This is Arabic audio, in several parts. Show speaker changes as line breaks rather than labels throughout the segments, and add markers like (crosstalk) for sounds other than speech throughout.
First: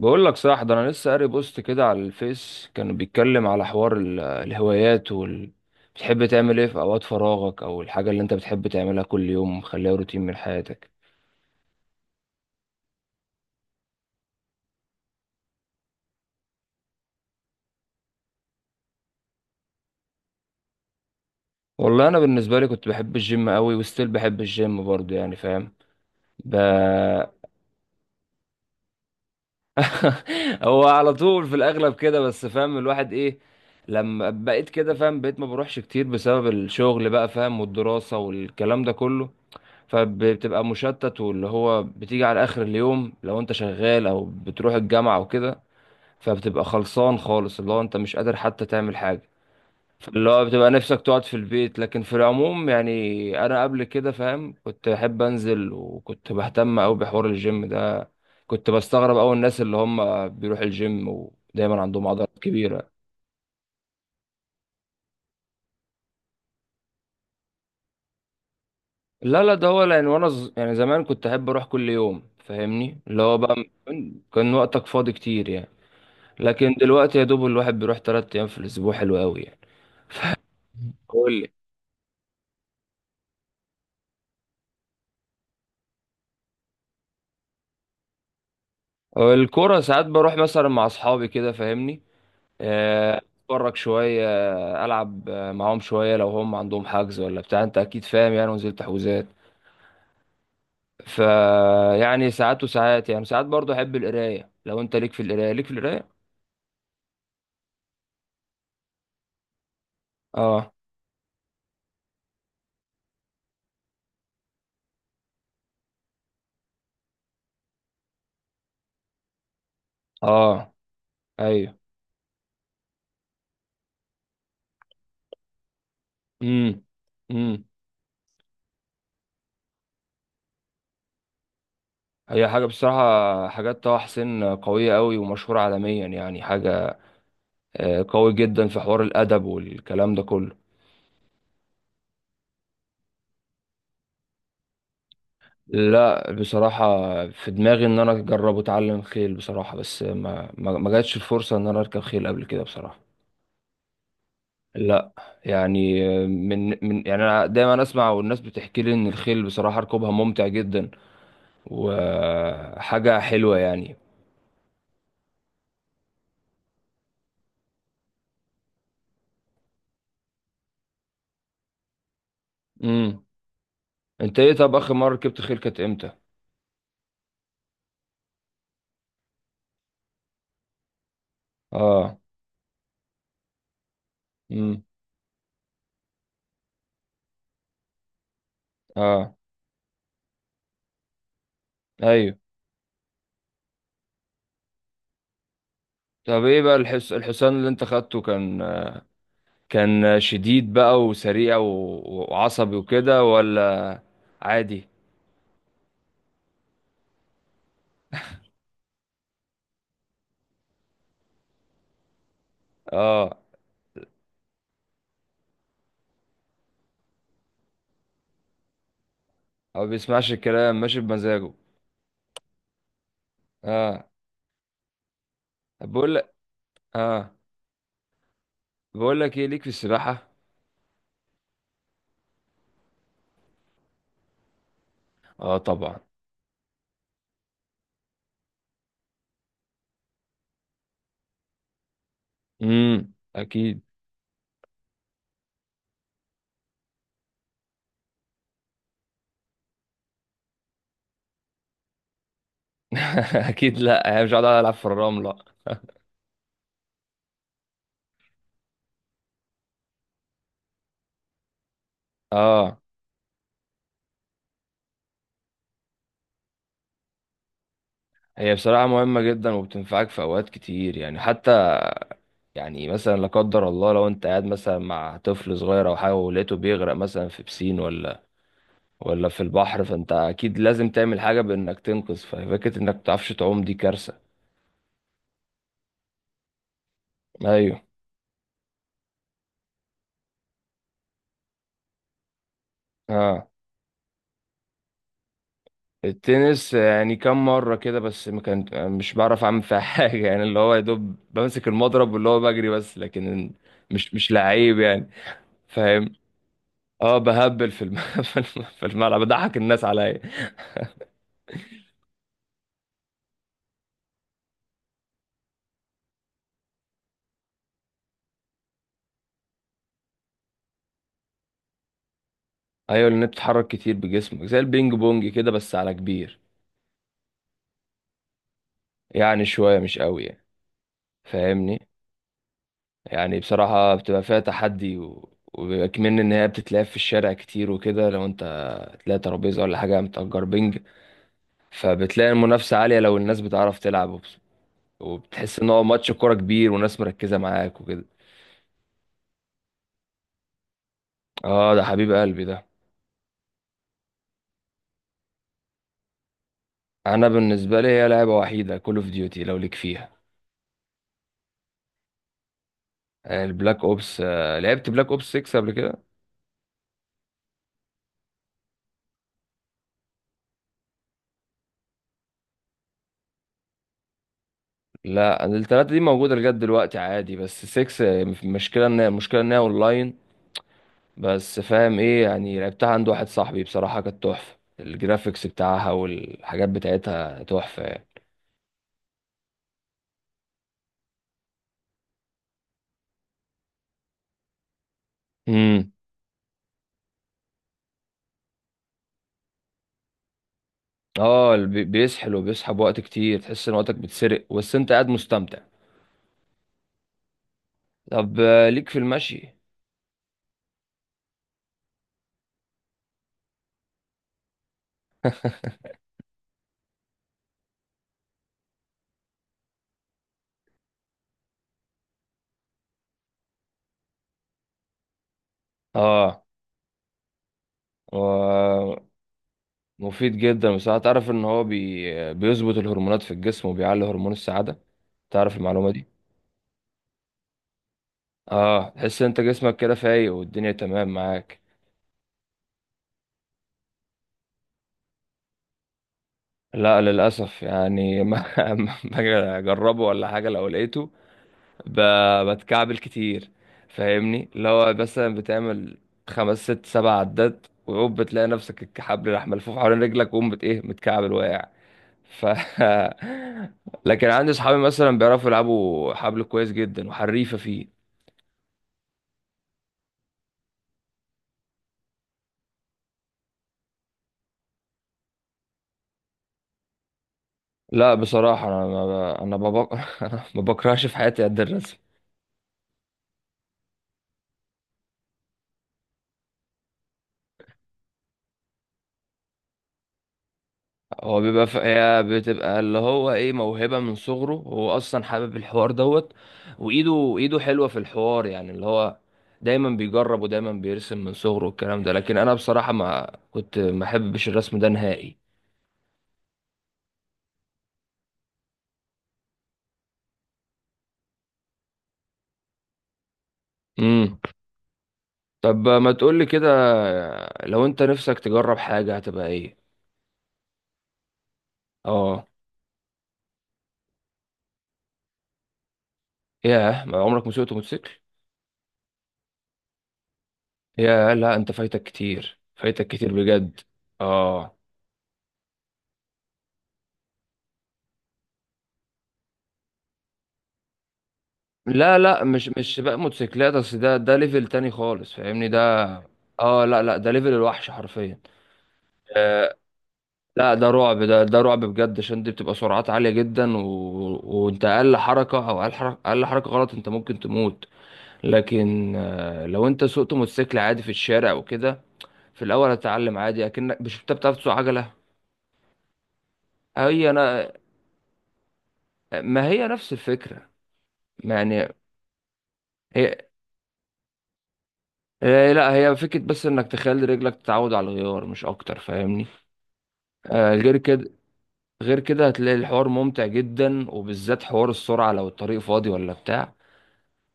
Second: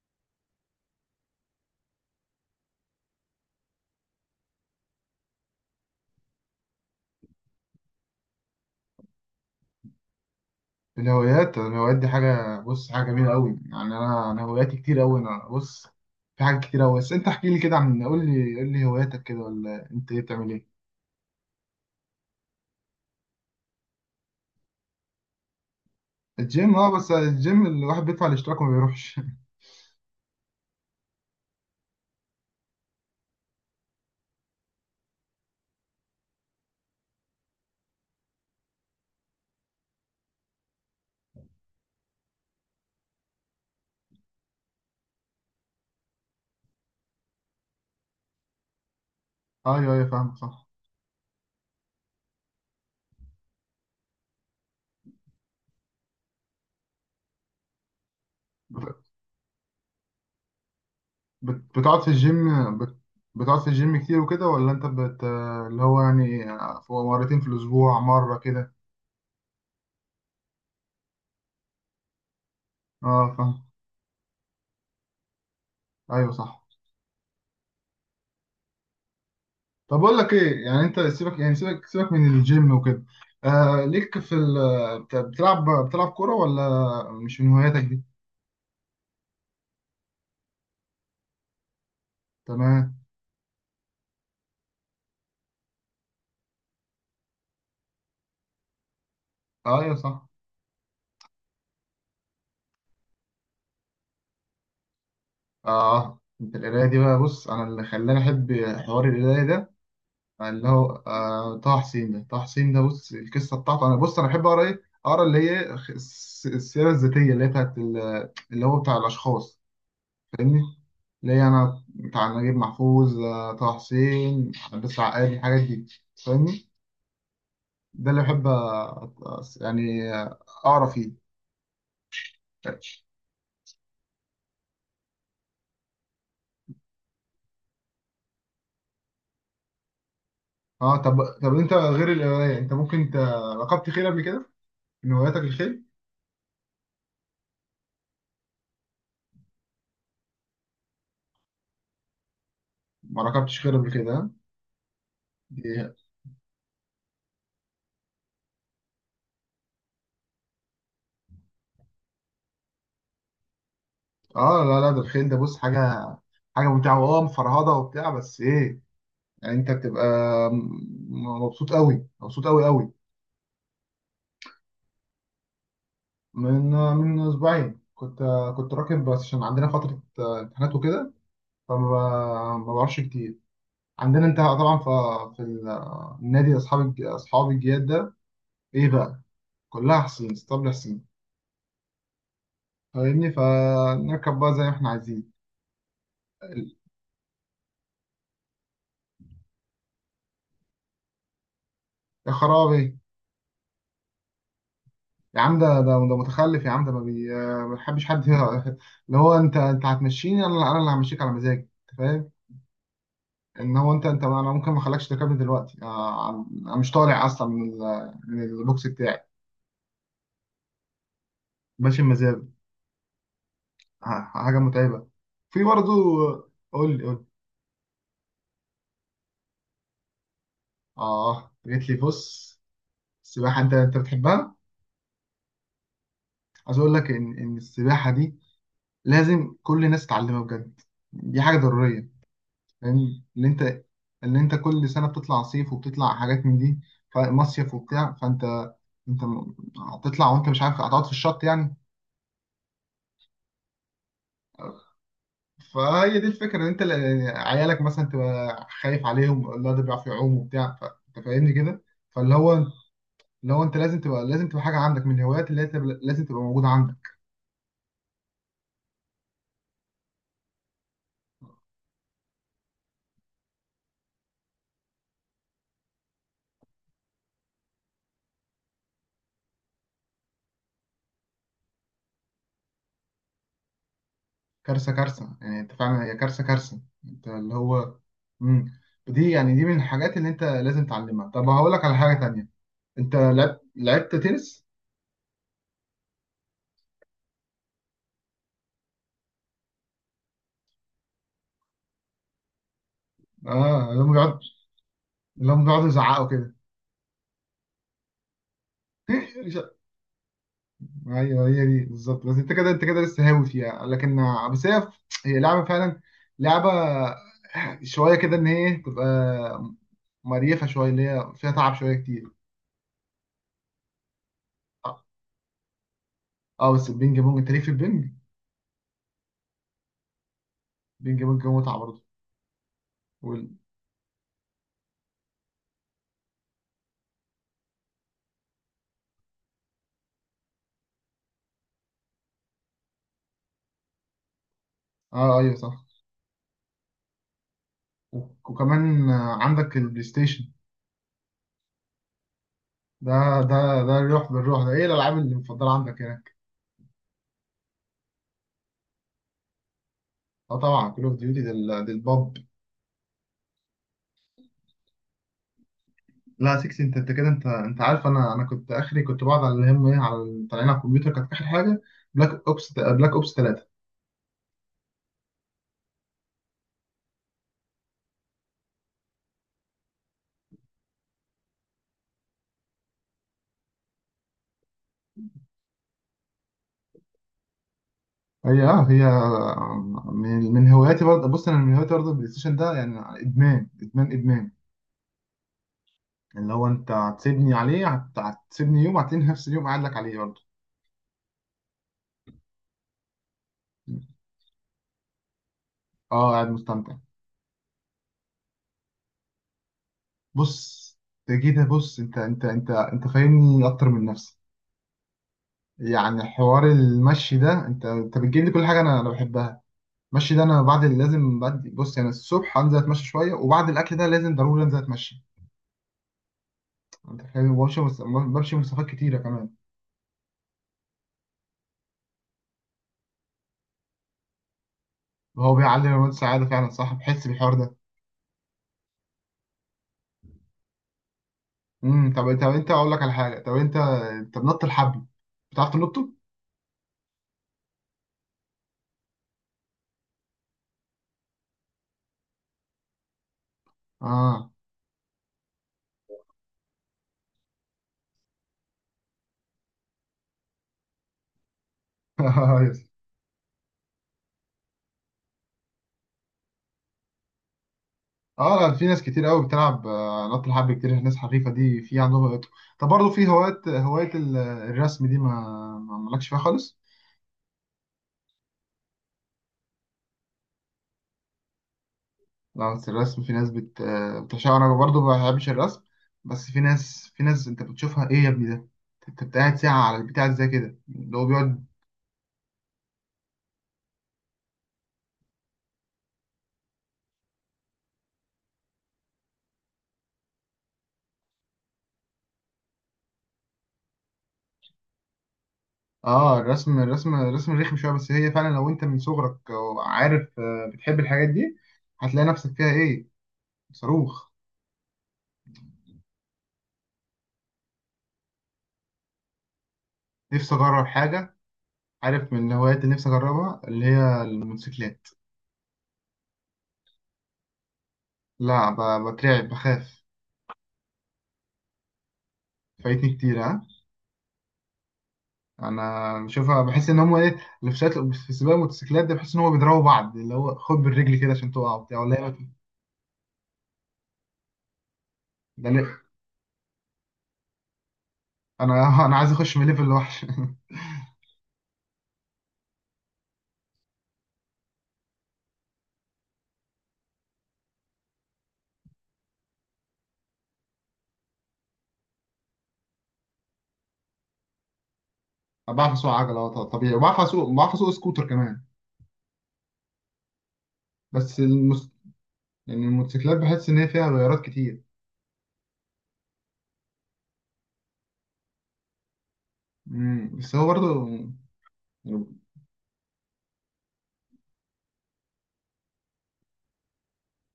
بقول لك صح، ده انا لسه قاري بوست كده على الفيس، كانوا بيتكلم على حوار الهوايات بتحب تعمل ايه في اوقات فراغك او الحاجه اللي انت بتحب تعملها كل يوم مخليها روتين من حياتك.
الهوايات دي حاجة، بص، حاجة جميلة قوي. يعني أنا هواياتي كتير قوي. أنا بص، في حاجات كتير قوي. بس أنت احكي لي كده، عن قول لي هواياتك كده، ولا أنت إيه بتعمل إيه؟
والله انا بالنسبه لي كنت بحب الجيم قوي، وستيل بحب الجيم برضه، يعني فاهم. ب...
الجيم. بس الجيم الواحد بيدفع الاشتراك وما بيروحش (laughs)
(laughs) هو على طول في الاغلب كده، بس فاهم الواحد ايه. لما بقيت كده فاهم، بقيت ما بروحش كتير بسبب الشغل، بقى فاهم، والدراسه والكلام ده كله. فبتبقى مشتت، واللي هو بتيجي على اخر اليوم لو انت شغال او بتروح الجامعة او كده، فبتبقى خلصان خالص، اللي هو انت مش قادر حتى تعمل حاجة.
أيوه أيوه،
اللي
فاهمك،
هو
صح.
بتبقى نفسك تقعد في البيت. لكن في العموم يعني انا قبل كده، فاهم، كنت بحب انزل، وكنت بهتم قوي بحوار الجيم ده. كنت
بت-
بستغرب قوي الناس اللي هم بيروح الجيم ودايما
بتقعد
عندهم
في
عضلات
الجيم،
كبيرة.
بتقعد في الجيم كتير وكده، ولا أنت بت اللي هو يعني مرتين في الأسبوع، مرة كده.
لا لا، ده هو لان وانا يعني زمان كنت احب اروح كل يوم، فاهمني اللي
أه،
هو
فاهم.
بقى. كان وقتك فاضي كتير يعني.
أيوه، صح.
لكن دلوقتي يا دوب الواحد بيروح تلات ايام في الاسبوع، حلو قوي يعني.
طب اقول لك ايه، يعني انت سيبك،
قول لي.
يعني سيبك من الجيم وكده. آه، ليك في ال بتلعب كوره، ولا مش من هواياتك دي؟
الكرة ساعات بروح مثلا مع اصحابي كده، فاهمني.
تمام.
اتفرج شوية، العب معاهم شوية لو هم عندهم حجز ولا بتاع، انت اكيد فاهم يعني، ونزلت تحويزات.
ايوه، صح.
ف يعني ساعات وساعات، يعني ساعات برضو احب القراية، لو انت ليك في القراية، ليك في القراية
اه انت القرايه دي بقى، بص، انا اللي خلاني احب حوار القرايه ده، اللي
اه
هو طه حسين ده بص، القصه بتاعته. انا بص، انا بحب اقرا ايه، اقرا اللي هي السيره الذاتيه، اللي هي اللي هو بتاع الاشخاص. فاهمني؟
اه
اللي هي
ايوه.
انا بتاع نجيب محفوظ، طه حسين، عباس العقاد، الحاجات دي. فاهمني؟
امم. امم.
ده اللي بحب يعني اقرا فيه.
هي حاجة بصراحة، حاجات طه حسين قوية قوي ومشهورة عالميا، يعني حاجة قوي جدا في حوار الادب والكلام ده كله.
اه طب انت غير القرايه، انت ممكن ركبت خيل قبل كده؟ من هواياتك الخيل؟
لا بصراحه، في دماغي ان انا اجرب اتعلم خيل بصراحه، بس ما جاتش الفرصه ان انا اركب خيل قبل كده بصراحه.
ما ركبتش خيل قبل كده، ها؟
لا.
دي-
يعني من يعني انا دايما اسمع والناس بتحكي لي ان الخيل بصراحه ركوبها ممتع جدا وحاجه حلوه يعني.
اه لا لا، ده الخيل ده، بص، حاجه، حاجه ممتعه، واه مفرهده وبتاع. بس ايه، يعني انت بتبقى مبسوط قوي، مبسوط قوي قوي.
امم. انت ايه؟ طب اخر مره ركبت خيل كانت امتى؟
من من اسبوعين كنت كنت راكب، بس عشان عندنا فتره امتحانات وكده،
اه.
فما ب- ما بعرفش كتير. عندنا انت طبعا
امم.
في النادي، اصحاب الجياد ده، ايه بقى،
اه.
كلها حصين، اسطبل حصين،
ايوه.
فاهمني؟ فنركب بقى زي ما احنا عايزين.
طب ايه بقى الحصان اللي انت خدته كان، كان شديد بقى وسريع
يا
وعصبي
خرابي!
وكده ولا عادي؟
يا عم، ده متخلف، يا عم، ده ما بيحبش حد (laughs) اللي هو، انت هتمشيني انا اللي همشيك على مزاجي. انت فاهم؟
اه.
ان هو انت انت انا ممكن ما اخلكش تركبني دلوقتي. اه، انا مش طالع اصلا من من البوكس بتاعي.
هو بيسمعش الكلام، ماشي بمزاجه.
ماشي بمزاجي.
اه.
حاجه متعبه في برضه.
طب بقول لك.
قول لي.
اه. بقول لك ايه، ليك في السباحة؟
اه جيت لي، بص، السباحة، أنت بتحبها؟
اه طبعا.
عايز أقول لك إن السباحة دي لازم كل الناس تتعلمها بجد. دي حاجة ضرورية.
امم،
فاهم؟ اللي أنت
اكيد.
اللي أنت كل سنة بتطلع صيف وبتطلع حاجات من دي، فمصيف وبتاع، فأنت أنت م- هتطلع وأنت مش عارف، هتقعد في الشط يعني.
(laughs) اكيد، لا هي مش قاعدة العب في الرملة.
فهي دي الفكرة، إن أنت عيالك مثلا تبقى خايف عليهم، لا، ده بيعرف يعوم وبتاع، فأنت فاهمني كده. فاللي هو
اه.
اللي هو أنت لازم تبقى حاجة عندك من الهوايات، اللي هي لازم تبقى موجودة عندك.
هي بصراحة مهمة جدا، وبتنفعك في اوقات كتير يعني، حتى يعني مثلا لا قدر الله لو انت قاعد مثلا مع طفل صغير او حاجة ولقيته بيغرق مثلا في بسين ولا ولا في البحر، فانت اكيد لازم تعمل حاجه بانك تنقذ. ففكره انك متعرفش تعوم دي كارثه.
كارثة كارثة، يعني انت فعلا، هي كارثة كارثة، انت اللي
ايوه.
هو. امم دي يعني، دي من الحاجات اللي انت لازم تعلمها. طب هقول لك على حاجة تانية، انت
اه.
لعبت تنس؟
التنس يعني كم مره كده، بس ما كان، مش بعرف اعمل فيها (laughs) حاجه يعني، اللي هو يا دوب بمسك المضرب واللي هو بجري بس، لكن
اه. اللي هم
مش
بيقعدوا،
لعيب يعني. فاهم.
يزعقوا كده
اه، بهبل في (laughs) في في الملعب، بضحك
(laughs)
الناس عليا.
ايوه، هي دي بالظبط. بس انت كده لسه هاوي فيها لكن، بس هي لعبة فعلا، لعبة شوية كده، ان هي تبقى مريفة شوية، اللي هي فيها تعب شوية كتير.
ايوه لان بتتحرك كتير بجسمك، زي
اه
البينج بونج كده بس على كبير.
بس البينج بونج، انت ليه في البينج؟
يعني شويه مش قوي يعني،
بينج بونج متعة
فاهمني.
برضه.
يعني
وال...
بصراحة بتبقى فيها تحدي وبيبقى كمان إن هي بتتلعب في الشارع كتير وكده، لو أنت تلاقي ترابيزة ولا حاجة متأجر بنج، فبتلاقي المنافسة عالية لو الناس بتعرف تلعب،
اه ايوه،
وبتحس إن
صح.
هو ماتش كورة كبير وناس مركزة معاك وكده.
وكمان عندك البلاي ستيشن،
آه ده حبيب قلبي ده.
ده ده الروح بالروح ده، ايه الالعاب اللي مفضله عندك هناك؟
أنا بالنسبة لي هي لعبة وحيدة، كول أوف ديوتي، لو ليك فيها.
اه طبعا كول اوف ديوتي دي الباب.
يعني البلاك أوبس، لعبت بلاك أوبس 6 قبل كده؟
لا، 6 انت كده، انت عارف، انا كنت اخري، كنت بقعد على الهم ايه على طالعين على الكمبيوتر كانت اخر حاجه. بلاك اوبس، 3.
لا التلاتة دي موجودة لغاية دلوقتي عادي، بس 6 المشكلة إن، المشكلة إن هي أونلاين بس، فاهم ايه يعني. لعبتها عند واحد صاحبي بصراحة، كانت تحفة، الجرافيكس بتاعها والحاجات بتاعتها تحفة يعني.
هي من هواياتي برضه، بص، انا من هواياتي برضه البلاي ستيشن ده، يعني ادمان ادمان ادمان.
امم.
اللي هو، انت هتسيبني عليه، هتسيبني يوم، هتلاقيني نفس اليوم قاعد لك عليه برضه.
اه، بيسحل وبيسحب وقت كتير، تحس ان وقتك بيتسرق بس انت قاعد مستمتع.
اه قاعد مستمتع.
طب ليك في المشي؟
بص، انت جيت، بص، انت فاهمني اكتر من نفسي. يعني حوار المشي ده، انت بتجيب لي كل حاجه انا انا بحبها. المشي ده، انا بعد اللي لازم، بعد، بص، يعني الصبح انزل اتمشى شويه، وبعد الاكل ده لازم ضروري انزل اتمشى.
اه.
انت فاهم؟ بمشي بمشي مسافات
و...
كتيره كمان.
مفيد جدا بصراحة، تعرف ان هو بيظبط الهرمونات في الجسم وبيعلي هرمون السعادة؟
هو
تعرف
بيعلي
المعلومة دي؟
هرمونات السعاده فعلا، صح، بحس بالحوار ده.
اه، تحس ان انت جسمك كده فايق والدنيا تمام معاك.
طب، انت، اقول لك على حاجه، طب انت بنط الحبل، بتعرف تنطه؟
لا للأسف، يعني ما (laughs) ما باجي أجربه ولا حاجة، لو لقيته ب... بتكعبل كتير، فاهمني.
اه
اللي هو مثلا بتعمل خمس ست سبع عدات، وعقب بتلاقي نفسك الحبل راح ملفوف حوالين رجلك، وقوم بت إيه، متكعبل واقع. ف
(laughs)
(laughs) لكن عندي صحابي مثلا بيعرفوا يلعبوا حبل كويس جدا وحريفة فيه.
اه، لا، في ناس كتير قوي بتلعب نط الحبل، كتير ناس حريفه دي، في عندهم هوايات. طب برضه في هوايات، الرسم دي، ما مالكش فيها خالص؟
لا بصراحة، أنا ما... ب... أنا ما بق... (laughs) أنا ما بكرهش في حياتي قد الرسم.
لا بس الرسم في ناس بتعشقها. انا برضه ما بحبش الرسم، بس في ناس، انت بتشوفها، ايه يا ابني ده؟ انت قاعد ساعه على البتاع زي كده، اللي هو
هو
بيقعد.
بيبقى هي بتبقى اللي هو ايه، موهبة من صغره، هو اصلا حابب الحوار دوت، وايده، ايده حلوة في الحوار، يعني اللي هو دايما بيجرب ودايما بيرسم من صغره والكلام ده. لكن انا بصراحة ما كنت ما احبش الرسم ده نهائي.
اه الرسم رخم شويه. بس هي فعلا لو انت من صغرك، عارف، بتحب الحاجات دي، هتلاقي نفسك فيها ايه، صاروخ.
امم. طب ما تقولي كده، لو انت نفسك تجرب حاجة هتبقى ايه؟
نفسي اجرب حاجه، عارف
اه.
من الهوايات اللي نفسي أجربها، اللي هي الموتوسيكلات.
ياه، ما عمرك ما سوقت موتوسيكل؟
لا، بترعب، بخاف.
ياه، لا انت فايتك كتير، فايتك
فايتني
كتير
كتير، ها؟
بجد. اه.
أنا بشوفها، بحس إن هما إيه، اللي في ساعات في سباق الموتوسيكلات ده، بحس إن هما بيضربوا بعض، اللي هو خد بالرجل كده عشان تقع وبتاع ولا
لا
إيه؟
لا، مش سباق موتوسيكلات، اصل ده ليفل تاني خالص، فاهمني
ده ليه؟
ده. اه لا لا، ده ليفل الوحش حرفيا.
أنا (laughs) عايز أخش من
آه
ليفل لوحش
لا،
(laughs)
ده رعب، ده رعب بجد، عشان دي بتبقى سرعات عالية جدا، وانت اقل حركة، او اقل حركة، اقل حركة غلط انت ممكن تموت. لكن آه، لو انت سوقت موتوسيكل عادي في الشارع وكده، في الاول هتتعلم عادي اكنك، مش انت بتعرف تسوق عجلة؟
أنا بعرف أسوق عجلة، طبيعي، وبعرف
هي
أسوق، بعرف
انا،
أسوق سكوتر كمان.
ما هي نفس الفكرة،
بس
ما
المس...
يعني.
يعني
هي
الموتوسيكلات، بحس إن هي فيها غيارات كتير.
لا هي فكرة بس انك تخلي رجلك تتعود على الغيار، مش اكتر فاهمني.
بس هو
آه غير
برضه،
كده، غير
يعني،
كده هتلاقي الحوار ممتع جدا، وبالذات حوار السرعة لو الطريق فاضي ولا بتاع،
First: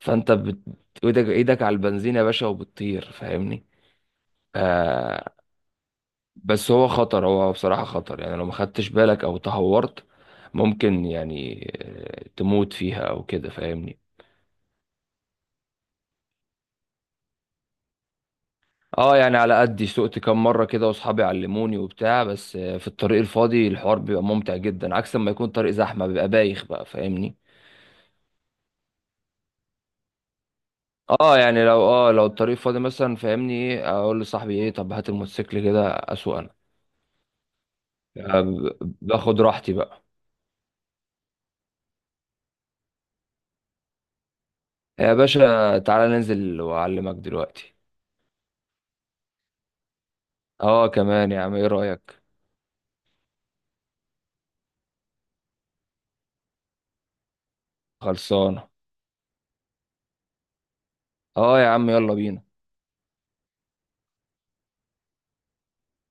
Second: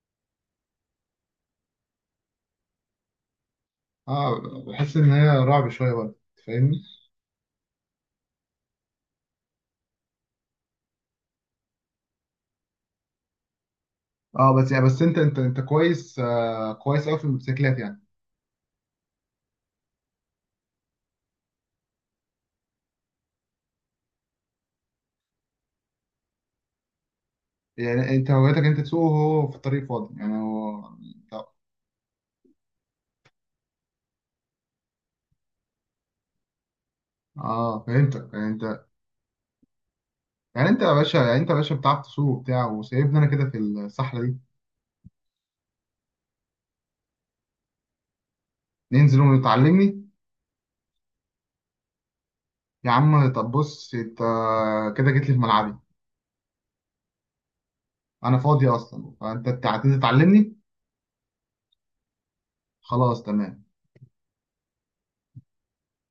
فانت ايدك على البنزين يا باشا وبتطير، فاهمني.
آه بحس إن هي
آه.
رعب شوية برضه.
بس
فاهمني؟
هو خطر، هو بصراحة خطر، يعني لو ما خدتش بالك او تهورت ممكن يعني تموت فيها او كده، فاهمني.
اه، بس انت كويس، كويس قوي في الموتوسيكلات يعني.
اه يعني على قدي، سوقت كام مرة كده واصحابي علموني وبتاع، بس في الطريق الفاضي الحوار بيبقى ممتع جدا، عكس لما يكون طريق زحمة بيبقى بايخ بقى، فاهمني.
يعني انت هوايتك انت تسوق وهو في الطريق فاضي، يعني هو
اه يعني، لو اه لو الطريق فاضي مثلا، فاهمني ايه، اقول لصاحبي ايه، طب هات الموتوسيكل كده اسوق انا،
اه، فهمتك، يعني انت،
باخد راحتي بقى.
يعني انت يا باشا بتعرف تسوق وبتاع وسايبني انا كده في الصحراء دي.
يا باشا تعالى ننزل واعلمك دلوقتي.
ننزل وتعلمني؟
اه كمان، يا عم ايه رأيك؟
يا عم، طب، بص، انت كده جيت لي في ملعبي، انا فاضي
خلصانه.
اصلا، فانت هتنزل تعلمني.
اه يا عم، يلا بينا.
خلاص، تمام.